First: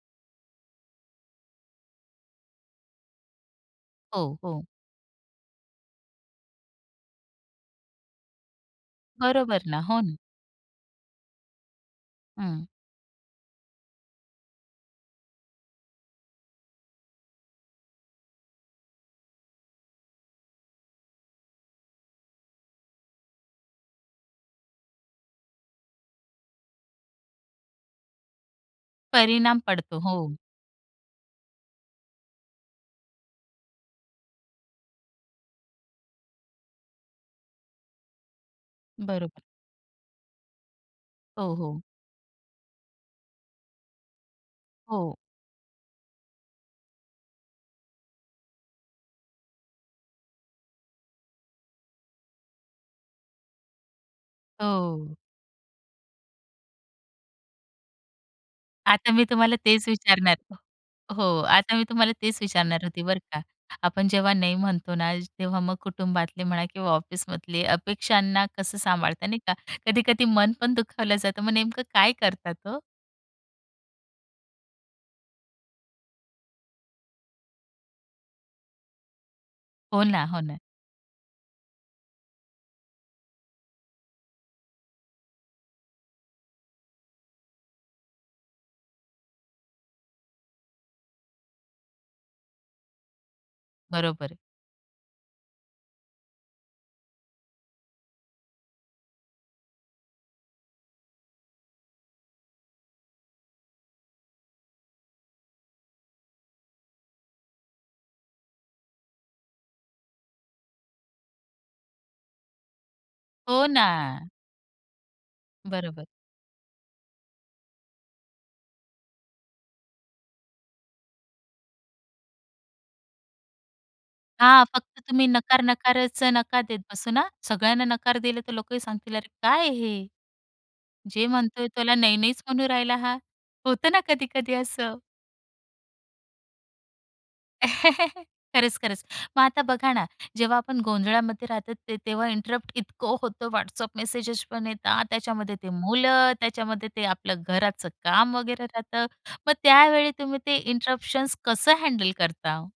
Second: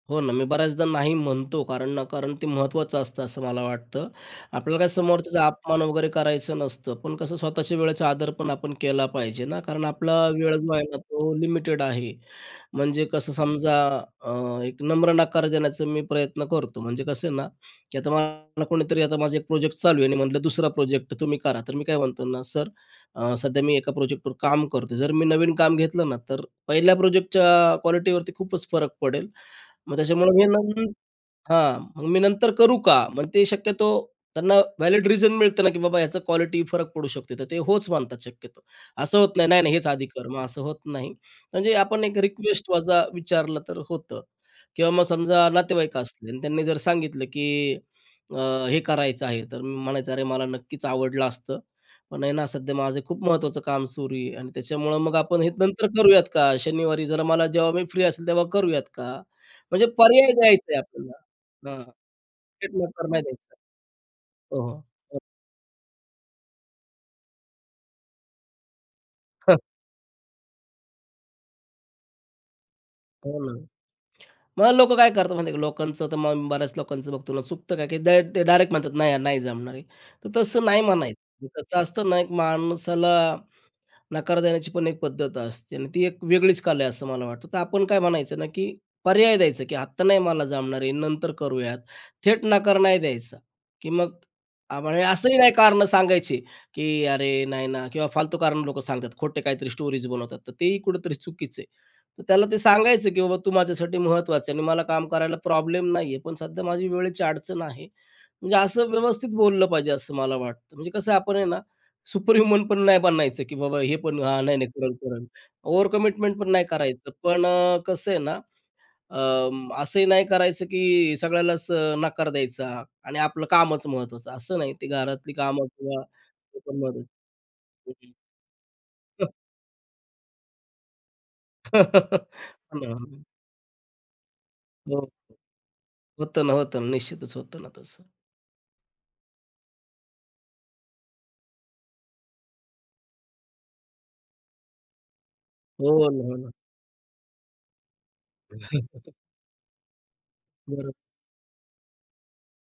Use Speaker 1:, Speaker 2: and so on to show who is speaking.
Speaker 1: हो ना. मी बऱ्याचदा नाही म्हणतो कारण ना कारण ते महत्त्वाचं असतं, असं मला वाटतं.
Speaker 2: हो, हो.
Speaker 1: आपल्याला काय समोरच्याचा अपमान वगैरे करायचं नसतं, पण कसं स्वतःच्या वेळेचा आदर पण आपण केला पाहिजे ना
Speaker 2: बरोबर ना.
Speaker 1: कारण
Speaker 2: हो ना.
Speaker 1: आपला वेळ जो आहे ना, तो लिमिटेड आहे.
Speaker 2: हं.
Speaker 1: म्हणजे कसं समजा अ, एक नम्र नकार देण्याचा मी प्रयत्न करतो. म्हणजे कसं आहे ना, की आता मला कोणीतरी आता माझा एक प्रोजेक्ट चालू आहे आणि म्हटलं, "दुसरा प्रोजेक्ट तुम्ही करा," तर मी काय म्हणतो ना, "सर, अ, सध्या मी एका प्रोजेक्टवर काम करतो" जर मी नवीन काम घेतलं ना, तर पहिल्या प्रोजेक्टच्या क्वालिटीवरती खूपच फरक पडेल.
Speaker 2: परिणाम
Speaker 1: मग
Speaker 2: पडतो,
Speaker 1: त्याच्यामुळे
Speaker 2: हो.
Speaker 1: मी आहे ना हां, मग मी नंतर करू का? मग ते शक्यतो त्यांना व्हॅलिड रिझन मिळतं ना, की बाबा ह्याचं क्वालिटी फरक पडू शकते, तर ते होच मानतात शक्यतो. असं होत
Speaker 2: बरोबर.
Speaker 1: नाही, नाही-नाही हेच आधी कर, मग असं होत नाही.
Speaker 2: हो,
Speaker 1: म्हणजे
Speaker 2: हो.
Speaker 1: आपण एक रिक्वेस्ट माझा विचारलं तर होतं किंवा मग
Speaker 2: हो.
Speaker 1: समजा नातेवाईक असले आणि त्यांनी जर सांगितलं, की अ, "हे करायचं आहे," तर मी म्हणायचं, "अरे, मला नक्कीच आवडलं असतं, पण आहे ना सध्या माझं खूप महत्त्वाचं काम सुरू आहे आणि त्याच्यामुळं मग
Speaker 2: हो.
Speaker 1: आपण हे नंतर करूयात का? शनिवारी जरा मला जेव्हा मी फ्री असेल, तेव्हा करूयात
Speaker 2: आता
Speaker 1: का?"
Speaker 2: मी तुम्हाला
Speaker 1: म्हणजे
Speaker 2: तेच
Speaker 1: पर्याय
Speaker 2: विचारणार
Speaker 1: द्यायचंय आपल्याला
Speaker 2: हो. आता
Speaker 1: हां,
Speaker 2: मी तुम्हाला तेच
Speaker 1: थेट
Speaker 2: विचारणार होती
Speaker 1: नकार
Speaker 2: बरं
Speaker 1: नाही
Speaker 2: का,
Speaker 1: द्यायचा.
Speaker 2: आपण जेव्हा नाही
Speaker 1: हो,
Speaker 2: म्हणतो ना,
Speaker 1: हो.
Speaker 2: तेव्हा मग कुटुंबातले म्हणा किंवा ऑफिसमधले अपेक्षांना कसं सांभाळतात नाही का.
Speaker 1: हं.
Speaker 2: कधी-कधी मन पण दुखावलं जातं, मग नेमकं काय करतात हो?
Speaker 1: हो ना. मग लोकं काय करतात माहिती आहे का, लोकांचं तर मग बऱ्याच लोकांचं बघतो ना, चुकतं काय डे ते डायरेक्ट म्हणतात नाही नाही जमणार आहे.
Speaker 2: हो ना,
Speaker 1: तर
Speaker 2: हो ना.
Speaker 1: तसं नाही म्हणायचं, कसं असतं ना एक माणसाला नकार देण्याची पण एक पद्धत असते आणि ती एक वेगळीच कला आहे असं मला वाटतं. तर आपण काय म्हणायचं ना, की पर्याय द्यायचा, की आत्ता नाही मला जमणार आहे, नंतर करूयात. थेट नकार नाही द्यायचा की मग
Speaker 2: बरोबर आहे.
Speaker 1: [unintelligible] असंही नाही कारणं सांगायची, की "अरे, नाही ना" किंवा फालतू कारण लोकं सांगतात, खोटे काहीतरी स्टोरीज बनवतात, तर तेही कुठेतरी चुकीचं आहे. तर त्याला ते सांगायचं, की "बाबा तू माझ्यासाठी महत्त्वाचं आहे आणि मला काम करायला प्रॉब्लेम नाहीये, पण सध्या माझी वेळेची अडचण आहे." म्हणजे असं व्यवस्थित बोललं पाहिजे असं मला वाटतं. म्हणजे कसं आपण आहे ना, सुपर ह्युमन पण नाही बनायचं, की
Speaker 2: हो
Speaker 1: बाबा हे पण
Speaker 2: ना.
Speaker 1: हां, नाही-नाही करेल-करेल.
Speaker 2: बरोबर.
Speaker 1: ओव्हरकमिटमेंट पण नाही करायचं. पण अ, कसं आहे ना, अं, असंही नाही करायचं की सगळ्यालाच अ, नकार द्यायचा आणि आपलं कामच महत्त्वाचं असं
Speaker 2: हां,
Speaker 1: नाही. ती
Speaker 2: फक्त तुम्ही
Speaker 1: घरातली
Speaker 2: नकार
Speaker 1: कामं किंवा
Speaker 2: नकाराच
Speaker 1: ते
Speaker 2: नका देत
Speaker 1: पण महत्वाचं
Speaker 2: बसू ना. सगळ्यांना
Speaker 1: हं, हं.
Speaker 2: नकार दिला तर लोकंही सांगतील, "अरे
Speaker 1: हं.
Speaker 2: काय हे? जे म्हणतोय त्याला नाही-नाहीच म्हणू राहिला हा."
Speaker 1: [unintelligible]
Speaker 2: होतं ना कधी-कधी
Speaker 1: हो,
Speaker 2: असं?
Speaker 1: हो, होतं ना, होतं ना, निश्चितच होतं ना तसं.
Speaker 2: खरंच, खरंच. मग आता बघा ना, जेव्हा आपण गोंधळामध्ये राहतो, ते तेव्हा इंटरप्ट इतकं होतं. WhatsApp मेसेज पण येतात, त्याच्यामध्ये ते
Speaker 1: हो ना,
Speaker 2: मुलं,
Speaker 1: हो ना.
Speaker 2: त्याच्यामध्ये ते आपलं घराचं काम वगैरे राहतं. मग त्यावेळी तुम्ही ते
Speaker 1: बरं.
Speaker 2: इंटरप्शन्स कसं हँडल करता?